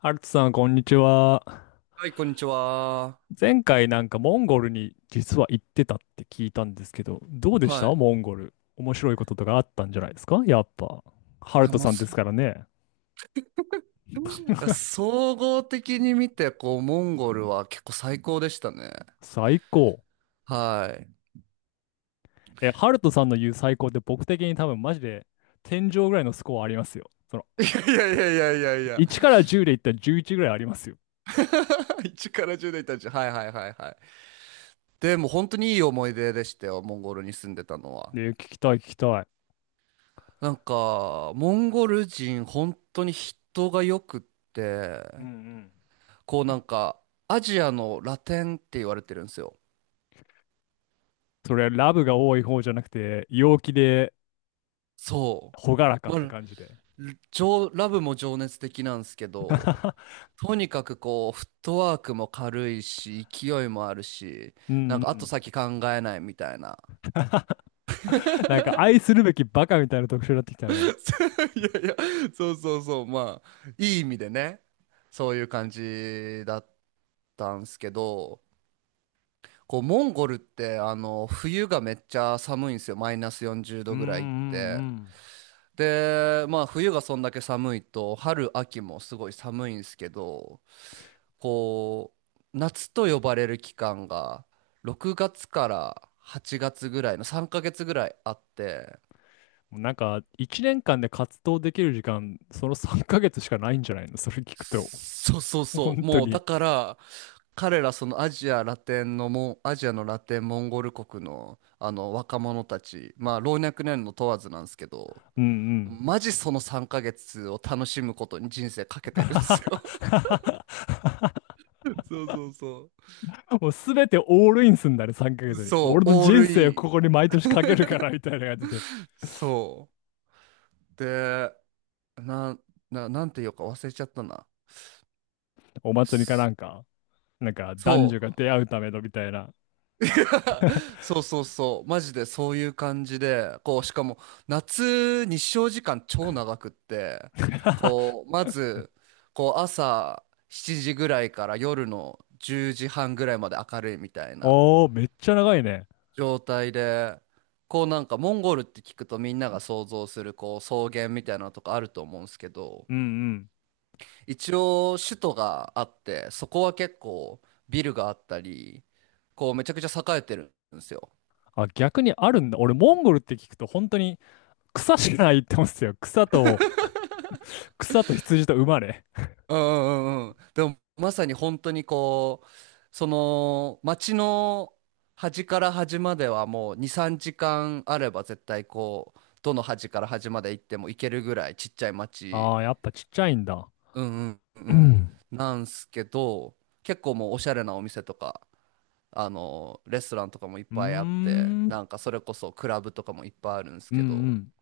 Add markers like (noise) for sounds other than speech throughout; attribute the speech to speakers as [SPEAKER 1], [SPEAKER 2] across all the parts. [SPEAKER 1] アルツさん、こんにちは。
[SPEAKER 2] はい、こんにちは。
[SPEAKER 1] 前回なんかモンゴルに実は行ってたって聞いたんですけど、どうでした
[SPEAKER 2] はい。
[SPEAKER 1] モンゴル。面白いこととかあったんじゃないですかやっぱ。ハ
[SPEAKER 2] い
[SPEAKER 1] ル
[SPEAKER 2] や、
[SPEAKER 1] ト
[SPEAKER 2] もう
[SPEAKER 1] さんで
[SPEAKER 2] す、
[SPEAKER 1] す
[SPEAKER 2] い
[SPEAKER 1] からね。
[SPEAKER 2] や
[SPEAKER 1] (laughs)
[SPEAKER 2] 総合的に見て、こう、モンゴルは結構最高でしたね。
[SPEAKER 1] 最高。
[SPEAKER 2] は
[SPEAKER 1] え、ハルトさんの言う最高って僕的に多分マジで天井ぐらいのスコアありますよ。その、
[SPEAKER 2] い。いやいやいやいやいやいや。
[SPEAKER 1] 1から10で言ったら11ぐらいありますよ。
[SPEAKER 2] (laughs) 1から10代たち。はいはいはいはい。でも本当にいい思い出でしたよ、モンゴルに住んでたのは。
[SPEAKER 1] で、聞きたい聞きたい。
[SPEAKER 2] なんか、モンゴル人、本当に人がよくって、
[SPEAKER 1] うんうん。
[SPEAKER 2] こうなんか、アジアのラテンって言われてるんですよ。
[SPEAKER 1] それはラブが多い方じゃなくて、陽気で、
[SPEAKER 2] そ
[SPEAKER 1] ほがらか
[SPEAKER 2] う。
[SPEAKER 1] って
[SPEAKER 2] まあ、
[SPEAKER 1] 感じで。
[SPEAKER 2] 情ラブも情熱的なんですけど、
[SPEAKER 1] (laughs)
[SPEAKER 2] とにかくこう、フットワークも軽いし、勢いもあるし、
[SPEAKER 1] うんう
[SPEAKER 2] なんか後
[SPEAKER 1] ん。
[SPEAKER 2] 先考えないみたいな。
[SPEAKER 1] (laughs) なんか愛するべきバカみたいな特徴になってきたね。
[SPEAKER 2] (laughs) いやいや、そうそうそう、まあ、いい意味でね、そういう感じだったんすけど、こう、モンゴルって、あの、冬がめっちゃ寒いんですよ、マイナス40
[SPEAKER 1] うん
[SPEAKER 2] 度
[SPEAKER 1] うん
[SPEAKER 2] ぐらいって。
[SPEAKER 1] うん。
[SPEAKER 2] で、まあ、冬がそんだけ寒いと、春、秋もすごい寒いんですけど、こう、夏と呼ばれる期間が、6月から8月ぐらいの3ヶ月ぐらいあって、
[SPEAKER 1] もうなんか、1年間で活動できる時間、その3ヶ月しかないんじゃないのそれ聞くと。
[SPEAKER 2] そうそうそう、
[SPEAKER 1] 本当
[SPEAKER 2] もうだ
[SPEAKER 1] に。
[SPEAKER 2] から、彼らそのアジアのラテン、モンゴル国のあの若者たち、まあ老若男女問わずなんですけど、
[SPEAKER 1] うんうん。
[SPEAKER 2] マジその3ヶ月を楽しむことに人生かけてるんですよ。
[SPEAKER 1] (laughs)
[SPEAKER 2] (laughs) そうそうそ
[SPEAKER 1] もうすべてオールインすんだね、3ヶ月
[SPEAKER 2] う
[SPEAKER 1] に。
[SPEAKER 2] そう、
[SPEAKER 1] 俺の
[SPEAKER 2] オー
[SPEAKER 1] 人
[SPEAKER 2] ルイ
[SPEAKER 1] 生を
[SPEAKER 2] ン、
[SPEAKER 1] ここに毎年かけるから、みたいな感じで。(laughs)
[SPEAKER 2] そうで、な、なんていうか忘れちゃったな。
[SPEAKER 1] お祭りかな
[SPEAKER 2] す、
[SPEAKER 1] んか、なんか男
[SPEAKER 2] そ
[SPEAKER 1] 女が
[SPEAKER 2] う。
[SPEAKER 1] 出会うためのみたいな。
[SPEAKER 2] (laughs) そうそうそう。マジでそういう感じで、こう、しかも夏日照時間超長くって、
[SPEAKER 1] (laughs)
[SPEAKER 2] こう、まず、こう、朝7時ぐらいから夜の10時半ぐらいまで明るいみたいな
[SPEAKER 1] おー、めっちゃ長いね。
[SPEAKER 2] 状態で、こうなんかモンゴルって聞くとみんなが想像するこう草原みたいなのとかあると思うんですけど、
[SPEAKER 1] うんうん。
[SPEAKER 2] 一応首都があってそこは結構ビルがあったり、こうめちゃくちゃ栄えてるんですよ。
[SPEAKER 1] あ、逆にあるんだ。俺、モンゴルって聞くと本当に草しかないって思うんですよ。草と羊と馬ね。
[SPEAKER 2] うんうんうんうん。でもまさに本当にこう、その街の端から端まではもう2、3時間あれば絶対こうどの端から端まで行っても行けるぐらいちっちゃい街、
[SPEAKER 1] ああ、やっぱちっちゃいんだ。
[SPEAKER 2] うんうん
[SPEAKER 1] う
[SPEAKER 2] うん、
[SPEAKER 1] ん。
[SPEAKER 2] なんすけど結構もうおしゃれなお店とかあのレストランとかもいっ
[SPEAKER 1] うー
[SPEAKER 2] ぱいあって、
[SPEAKER 1] ん。
[SPEAKER 2] なんかそれこそクラブとかもいっぱいあるんです
[SPEAKER 1] うんう
[SPEAKER 2] けど、
[SPEAKER 1] ん。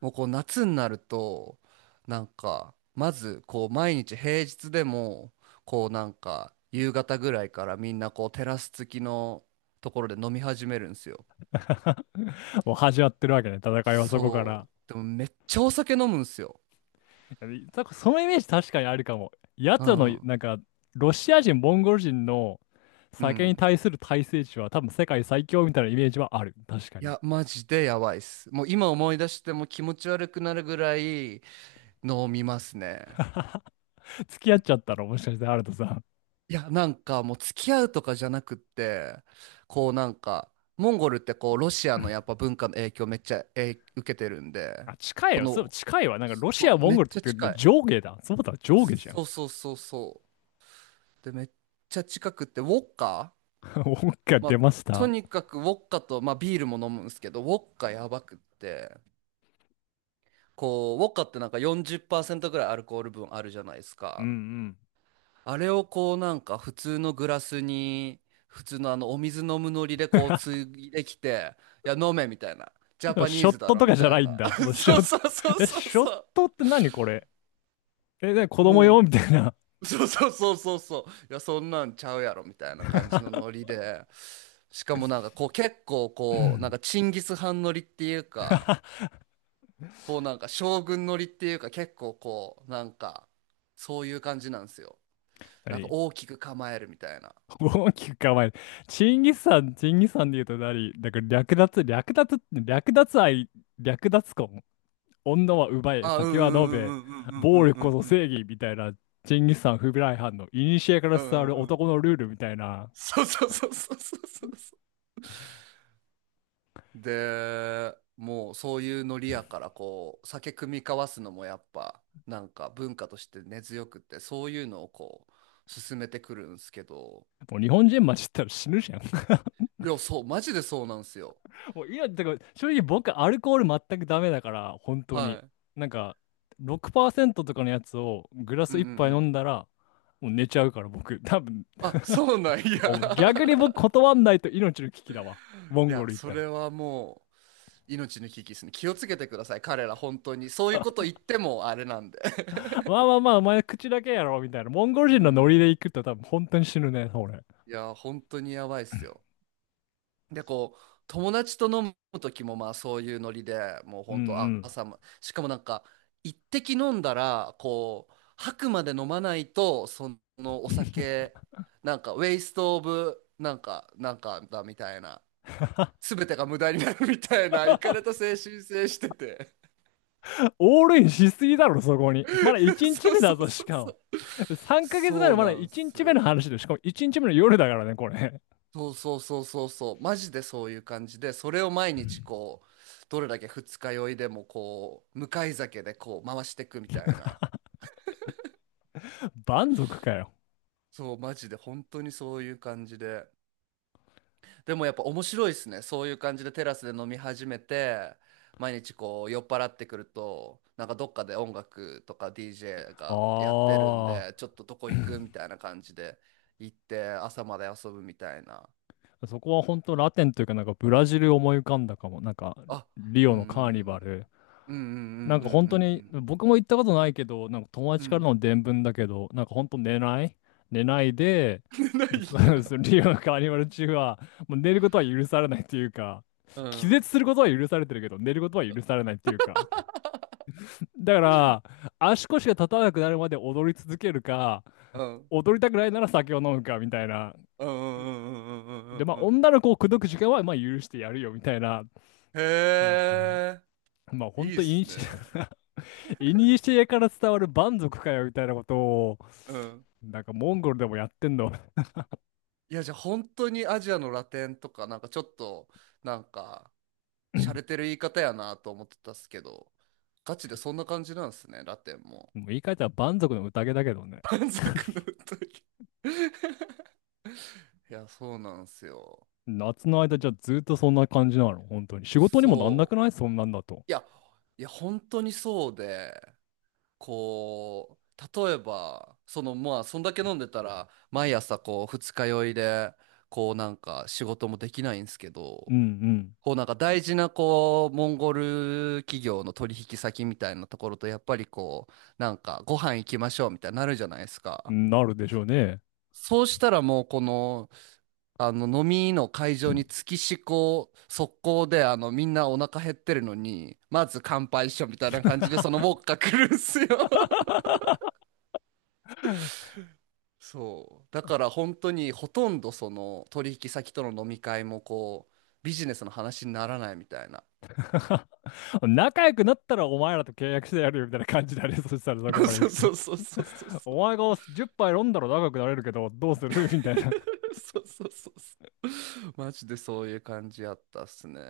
[SPEAKER 2] もうこう夏になると、なんかまずこう毎日平日でも、こうなんか夕方ぐらいからみんなこうテラス付きのところで飲み始めるんですよ。
[SPEAKER 1] (laughs) もう始まってるわけね、戦いはそこか
[SPEAKER 2] そ
[SPEAKER 1] ら。
[SPEAKER 2] うでもめっちゃお酒飲むんですよ。
[SPEAKER 1] いやそそのイメージ確かにあるかも。
[SPEAKER 2] う
[SPEAKER 1] 奴らの、
[SPEAKER 2] ん
[SPEAKER 1] なんか、ロシア人、モンゴル人の
[SPEAKER 2] う
[SPEAKER 1] 酒に
[SPEAKER 2] ん、
[SPEAKER 1] 対する耐性値は多分世界最強みたいなイメージはある。確か
[SPEAKER 2] い
[SPEAKER 1] に。
[SPEAKER 2] やマジでやばいっす。もう今思い出しても気持ち悪くなるぐらい飲みますね。
[SPEAKER 1] 付き合っちゃったらもしかしてあるとさん。
[SPEAKER 2] いや、なんかもう付き合うとかじゃなくって、こうなんか、モンゴルってこうロシアのやっぱ文化の影響めっちゃ、受けてるんで、
[SPEAKER 1] あ、近い
[SPEAKER 2] こ
[SPEAKER 1] よ。そう、
[SPEAKER 2] の、
[SPEAKER 1] 近いわ。なんかロシ
[SPEAKER 2] そ
[SPEAKER 1] ア、
[SPEAKER 2] う、
[SPEAKER 1] モ
[SPEAKER 2] め
[SPEAKER 1] ンゴ
[SPEAKER 2] っ
[SPEAKER 1] ルって
[SPEAKER 2] ちゃ
[SPEAKER 1] 言ってる
[SPEAKER 2] 近
[SPEAKER 1] けど
[SPEAKER 2] い。
[SPEAKER 1] 上下だ。そうだ、上下じゃん。
[SPEAKER 2] そうそうそうそう。で、めっちゃ近くって、ウォッカ、
[SPEAKER 1] (laughs) 音が
[SPEAKER 2] まあ、
[SPEAKER 1] 出まし
[SPEAKER 2] と
[SPEAKER 1] た。
[SPEAKER 2] にかくウォッカと、まあビールも飲むんですけど、ウォッカやばくって、こう、ウォッカってなんか40%ぐらいアルコール分あるじゃないです
[SPEAKER 1] うんう
[SPEAKER 2] か。
[SPEAKER 1] ん。
[SPEAKER 2] あれをこうなんか普通のグラスに普通のあのお水飲むノリでこうつ
[SPEAKER 1] (laughs)
[SPEAKER 2] いできて、「いや飲め」みたいな、「ジャ
[SPEAKER 1] でも
[SPEAKER 2] パニ
[SPEAKER 1] シ
[SPEAKER 2] ー
[SPEAKER 1] ョッ
[SPEAKER 2] ズだ
[SPEAKER 1] ト
[SPEAKER 2] ろ」
[SPEAKER 1] と
[SPEAKER 2] み
[SPEAKER 1] かじゃ
[SPEAKER 2] た
[SPEAKER 1] な
[SPEAKER 2] い
[SPEAKER 1] い
[SPEAKER 2] な。
[SPEAKER 1] んだ。もう
[SPEAKER 2] (laughs)
[SPEAKER 1] ショ
[SPEAKER 2] そう
[SPEAKER 1] ット、
[SPEAKER 2] そうそう
[SPEAKER 1] え、
[SPEAKER 2] そう
[SPEAKER 1] ショッ
[SPEAKER 2] そ
[SPEAKER 1] トって何これ、え、ね子
[SPEAKER 2] う、
[SPEAKER 1] 供用み
[SPEAKER 2] も
[SPEAKER 1] たいな。
[SPEAKER 2] う、そうそうそうそうそう、いやそんなんちゃうやろみたいな感じの
[SPEAKER 1] (laughs)
[SPEAKER 2] ノリで、しかもなんかこう結構
[SPEAKER 1] う
[SPEAKER 2] こうなん
[SPEAKER 1] ん、
[SPEAKER 2] かチンギス・ハンノリっていうか、こうなんか将軍ノリっていうか、結構こうなんかそういう感じなんですよ、なんか
[SPEAKER 1] 何。
[SPEAKER 2] 大きく構えるみたいな。
[SPEAKER 1] (laughs) 大きく構える。チンギスさん、チンギスさんで言うと何だから略奪、略奪、略奪愛、略奪婚。女は奪え、
[SPEAKER 2] あ、うんう
[SPEAKER 1] 酒は飲め、
[SPEAKER 2] んうん
[SPEAKER 1] 暴力
[SPEAKER 2] う
[SPEAKER 1] こ
[SPEAKER 2] ん
[SPEAKER 1] そ
[SPEAKER 2] うん
[SPEAKER 1] 正義みたいな、チンギスさん不備来犯の、古から
[SPEAKER 2] うんう
[SPEAKER 1] 伝わ
[SPEAKER 2] ん
[SPEAKER 1] る
[SPEAKER 2] うんうんうんうん。
[SPEAKER 1] 男のルールみたいな。
[SPEAKER 2] そうそうそうそうそうそうそう。で、もうそういうノリやからこう酒酌み交わすのもやっぱなんか文化として根強くって、そういうのをこう進めてくるんですけど、
[SPEAKER 1] もう日本人混じったら死ぬじゃん。(laughs)
[SPEAKER 2] いや、そう、マジでそうなんですよ。
[SPEAKER 1] もう今、だから正直僕アルコール全くダメだから、本当
[SPEAKER 2] は
[SPEAKER 1] に。
[SPEAKER 2] い。
[SPEAKER 1] なんか、6%とかのやつをグラ
[SPEAKER 2] う
[SPEAKER 1] ス
[SPEAKER 2] んうん
[SPEAKER 1] 一
[SPEAKER 2] う
[SPEAKER 1] 杯飲
[SPEAKER 2] ん。
[SPEAKER 1] んだら、もう寝ちゃうから僕、多分、
[SPEAKER 2] あ、そうなんや。(laughs) い
[SPEAKER 1] お、逆に僕断んないと命の危機だわ。モンゴ
[SPEAKER 2] や、
[SPEAKER 1] ル行っ
[SPEAKER 2] そ
[SPEAKER 1] たら。
[SPEAKER 2] れはもう命の危機ですね。気をつけてください。彼ら本当にそういうこと言ってもあれなんで。(laughs)
[SPEAKER 1] まあまあまあ、お前口だけやろ、みたいな。モンゴル
[SPEAKER 2] う
[SPEAKER 1] 人のノリで
[SPEAKER 2] ん。
[SPEAKER 1] 行くと多分本当に死ぬね、俺。
[SPEAKER 2] いや、本当にやばいっすよ。で、こう、友達と飲む時も、まあ、そういうノリで、もう
[SPEAKER 1] うんう
[SPEAKER 2] 本当、あ
[SPEAKER 1] ん。
[SPEAKER 2] 朝ま、しかもなんか、一滴飲んだら、こう、吐くまで飲まないと、そのお酒、なんか、ウェイストオブ、なんか、なんかだみたいな、すべてが無駄になるみたいな、いかれた
[SPEAKER 1] (laughs)
[SPEAKER 2] 精神性してて。
[SPEAKER 1] オールインしすぎだろ、そこに。まだ
[SPEAKER 2] (laughs)
[SPEAKER 1] 1日
[SPEAKER 2] そう
[SPEAKER 1] 目
[SPEAKER 2] そうそ
[SPEAKER 1] だ
[SPEAKER 2] う
[SPEAKER 1] ぞ、しか
[SPEAKER 2] そ
[SPEAKER 1] も。
[SPEAKER 2] う。
[SPEAKER 1] 3ヶ月目
[SPEAKER 2] そ
[SPEAKER 1] の
[SPEAKER 2] う
[SPEAKER 1] まだ
[SPEAKER 2] なん
[SPEAKER 1] 1
[SPEAKER 2] す
[SPEAKER 1] 日目の
[SPEAKER 2] よ。
[SPEAKER 1] 話で、しかも1日目の夜だからね、これ。
[SPEAKER 2] そうそうそうそうそう、マジでそういう感じで、それを毎日
[SPEAKER 1] (laughs)
[SPEAKER 2] こう、どれだけ二日酔いでもこう、向かい酒でこう回していくみたいな。
[SPEAKER 1] 蛮族かよ。
[SPEAKER 2] そう、マジで本当にそういう感じで。でもやっぱ面白いですね。そういう感じでテラスで飲み始めて、毎日こう酔っ払ってくると、なんかどっかで音楽とか DJ がやってるん
[SPEAKER 1] あ
[SPEAKER 2] で、ちょっとどこ行くみたいな感じで行って朝まで遊ぶみたいな。
[SPEAKER 1] あ、そこは本当ラテンというか、なんかブラジル思い浮かんだかも。なんか、
[SPEAKER 2] あ、
[SPEAKER 1] リ
[SPEAKER 2] う
[SPEAKER 1] オ
[SPEAKER 2] んう
[SPEAKER 1] のカーニバ
[SPEAKER 2] ん
[SPEAKER 1] ル。
[SPEAKER 2] うんうんうんうん
[SPEAKER 1] なんか
[SPEAKER 2] うん
[SPEAKER 1] 本
[SPEAKER 2] うんうん
[SPEAKER 1] 当に、
[SPEAKER 2] うん。
[SPEAKER 1] 僕も行ったことないけど、なんか友
[SPEAKER 2] う
[SPEAKER 1] 達から
[SPEAKER 2] ん。
[SPEAKER 1] の伝聞だけど、なんか本当寝ない、寝ないで、
[SPEAKER 2] (laughs) ない
[SPEAKER 1] そうそ
[SPEAKER 2] や。
[SPEAKER 1] うリオのカーニバル中は、もう寝ることは許されないっていうか、
[SPEAKER 2] う
[SPEAKER 1] 気
[SPEAKER 2] ん。
[SPEAKER 1] 絶することは許されてるけど、寝ることは許されないっていうか。だから、足腰が立たなくなるまで踊り続けるか、
[SPEAKER 2] うん。
[SPEAKER 1] 踊りたくないなら酒を飲むか、みたいな。
[SPEAKER 2] うんうんうんうんうんう
[SPEAKER 1] で、
[SPEAKER 2] ん
[SPEAKER 1] まあ、
[SPEAKER 2] うんうん、
[SPEAKER 1] 女の子を口説く時間は、まあ、許してやるよ、みたいな。
[SPEAKER 2] へ
[SPEAKER 1] うん、
[SPEAKER 2] え、
[SPEAKER 1] まあ、
[SPEAKER 2] い
[SPEAKER 1] 本当
[SPEAKER 2] いっ
[SPEAKER 1] といに
[SPEAKER 2] すね。
[SPEAKER 1] しえ、(laughs) いにしえから伝わる蛮族かよ、みたいなことを、
[SPEAKER 2] うん。
[SPEAKER 1] なんかモンゴルでもやってんの。(laughs) もう
[SPEAKER 2] いや、じゃあ本当にアジアのラテンとか、なんかちょっと、なんか、洒落てる言い方やなと思ってたっすけど、ガチでそんな感じなんですね、ラテンも。
[SPEAKER 1] 言い換えたら蛮族の宴だけどね。
[SPEAKER 2] 満足の歌い。 (laughs) いや、そうなんすよ。
[SPEAKER 1] 夏の間じゃあずっとそんな感じなの、本当に。仕事にもなんなく
[SPEAKER 2] そう。
[SPEAKER 1] ないそんなんだと。
[SPEAKER 2] いや、いや、本当にそうで、こう例えばそのまあそんだけ飲んでたら毎朝こう二日酔いで、こうなんか仕事もできないんですけ
[SPEAKER 1] う
[SPEAKER 2] ど、
[SPEAKER 1] ん
[SPEAKER 2] こうなんか大事なこうモンゴル企業の取引先みたいなところとやっぱりこう、なんかご飯行きましょうみたいになるじゃないです
[SPEAKER 1] う
[SPEAKER 2] か。
[SPEAKER 1] ん。なるでしょうね。
[SPEAKER 2] そうしたらもうこの、あの飲みの会場に月しこ速攻で、あのみんなお腹減ってるのにまず乾杯しようみたいな感じでそのウォッカ来るんすよ。
[SPEAKER 1] (laughs)
[SPEAKER 2] そうだから本当にほとんどその取引先との飲み会もこうビジネスの話にならないみたいな。
[SPEAKER 1] 仲良くなったらお前らと契約してやるよみたいな感じだね。そしたらそこ
[SPEAKER 2] (laughs)
[SPEAKER 1] まで行
[SPEAKER 2] そう
[SPEAKER 1] く
[SPEAKER 2] そ
[SPEAKER 1] と。
[SPEAKER 2] うそうそうそうそう。
[SPEAKER 1] お前が10杯飲んだら仲良くなれるけど、どうする、 (laughs) みたいな。
[SPEAKER 2] (laughs) そうそうそうそう、マジでそういう感じやったっすね。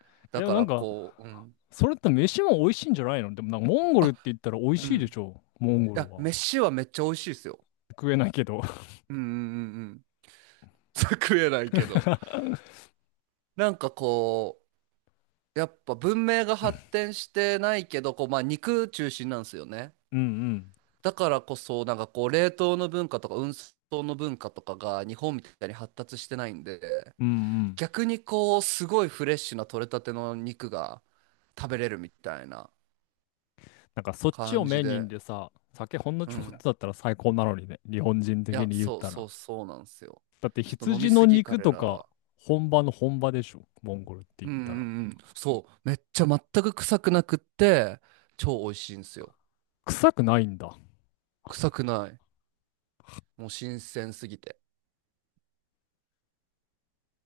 [SPEAKER 1] (laughs)
[SPEAKER 2] だ
[SPEAKER 1] でも
[SPEAKER 2] か
[SPEAKER 1] なん
[SPEAKER 2] ら
[SPEAKER 1] か、
[SPEAKER 2] こう、うん、
[SPEAKER 1] それって飯も美味しいんじゃないの、でもなんかモンゴル
[SPEAKER 2] あ、
[SPEAKER 1] って言ったら美味
[SPEAKER 2] う
[SPEAKER 1] しいで
[SPEAKER 2] ん、
[SPEAKER 1] しょ。モンゴ
[SPEAKER 2] い
[SPEAKER 1] ル
[SPEAKER 2] や
[SPEAKER 1] は。
[SPEAKER 2] 飯はめっちゃ美味しいですよ。
[SPEAKER 1] 食えないけど。(laughs)
[SPEAKER 2] うんうんうんうん。 (laughs) 食えないけど、なんかこうやっぱ文明が発展してないけど、こうまあ肉中心なんですよね。
[SPEAKER 1] うんうん。
[SPEAKER 2] だからこそ、なんかこう、冷凍の文化とか運送の文化とかが日本みたいに発達してないんで、
[SPEAKER 1] うんうん。
[SPEAKER 2] 逆にこう、すごいフレッシュな取れたての肉が食べれるみたいな
[SPEAKER 1] なんかそっちを
[SPEAKER 2] 感
[SPEAKER 1] メ
[SPEAKER 2] じ
[SPEAKER 1] イン
[SPEAKER 2] で、
[SPEAKER 1] でさ、酒ほんの
[SPEAKER 2] う
[SPEAKER 1] ちょこっと
[SPEAKER 2] ん。
[SPEAKER 1] だったら最高なのにね、日本人
[SPEAKER 2] い
[SPEAKER 1] 的
[SPEAKER 2] や、
[SPEAKER 1] に言っ
[SPEAKER 2] そう
[SPEAKER 1] たら。
[SPEAKER 2] そうそうなんですよ。
[SPEAKER 1] だって
[SPEAKER 2] ちょっと飲み
[SPEAKER 1] 羊の
[SPEAKER 2] すぎ、
[SPEAKER 1] 肉
[SPEAKER 2] 彼
[SPEAKER 1] と
[SPEAKER 2] ら
[SPEAKER 1] か
[SPEAKER 2] は。
[SPEAKER 1] 本場の本場でしょ、モンゴルって言
[SPEAKER 2] う
[SPEAKER 1] っ
[SPEAKER 2] んう
[SPEAKER 1] たら。
[SPEAKER 2] んうん。そう。めっちゃ全く臭くなくって、超美味しいんですよ。
[SPEAKER 1] 臭くないんだ。
[SPEAKER 2] 臭くない。もう新鮮すぎて。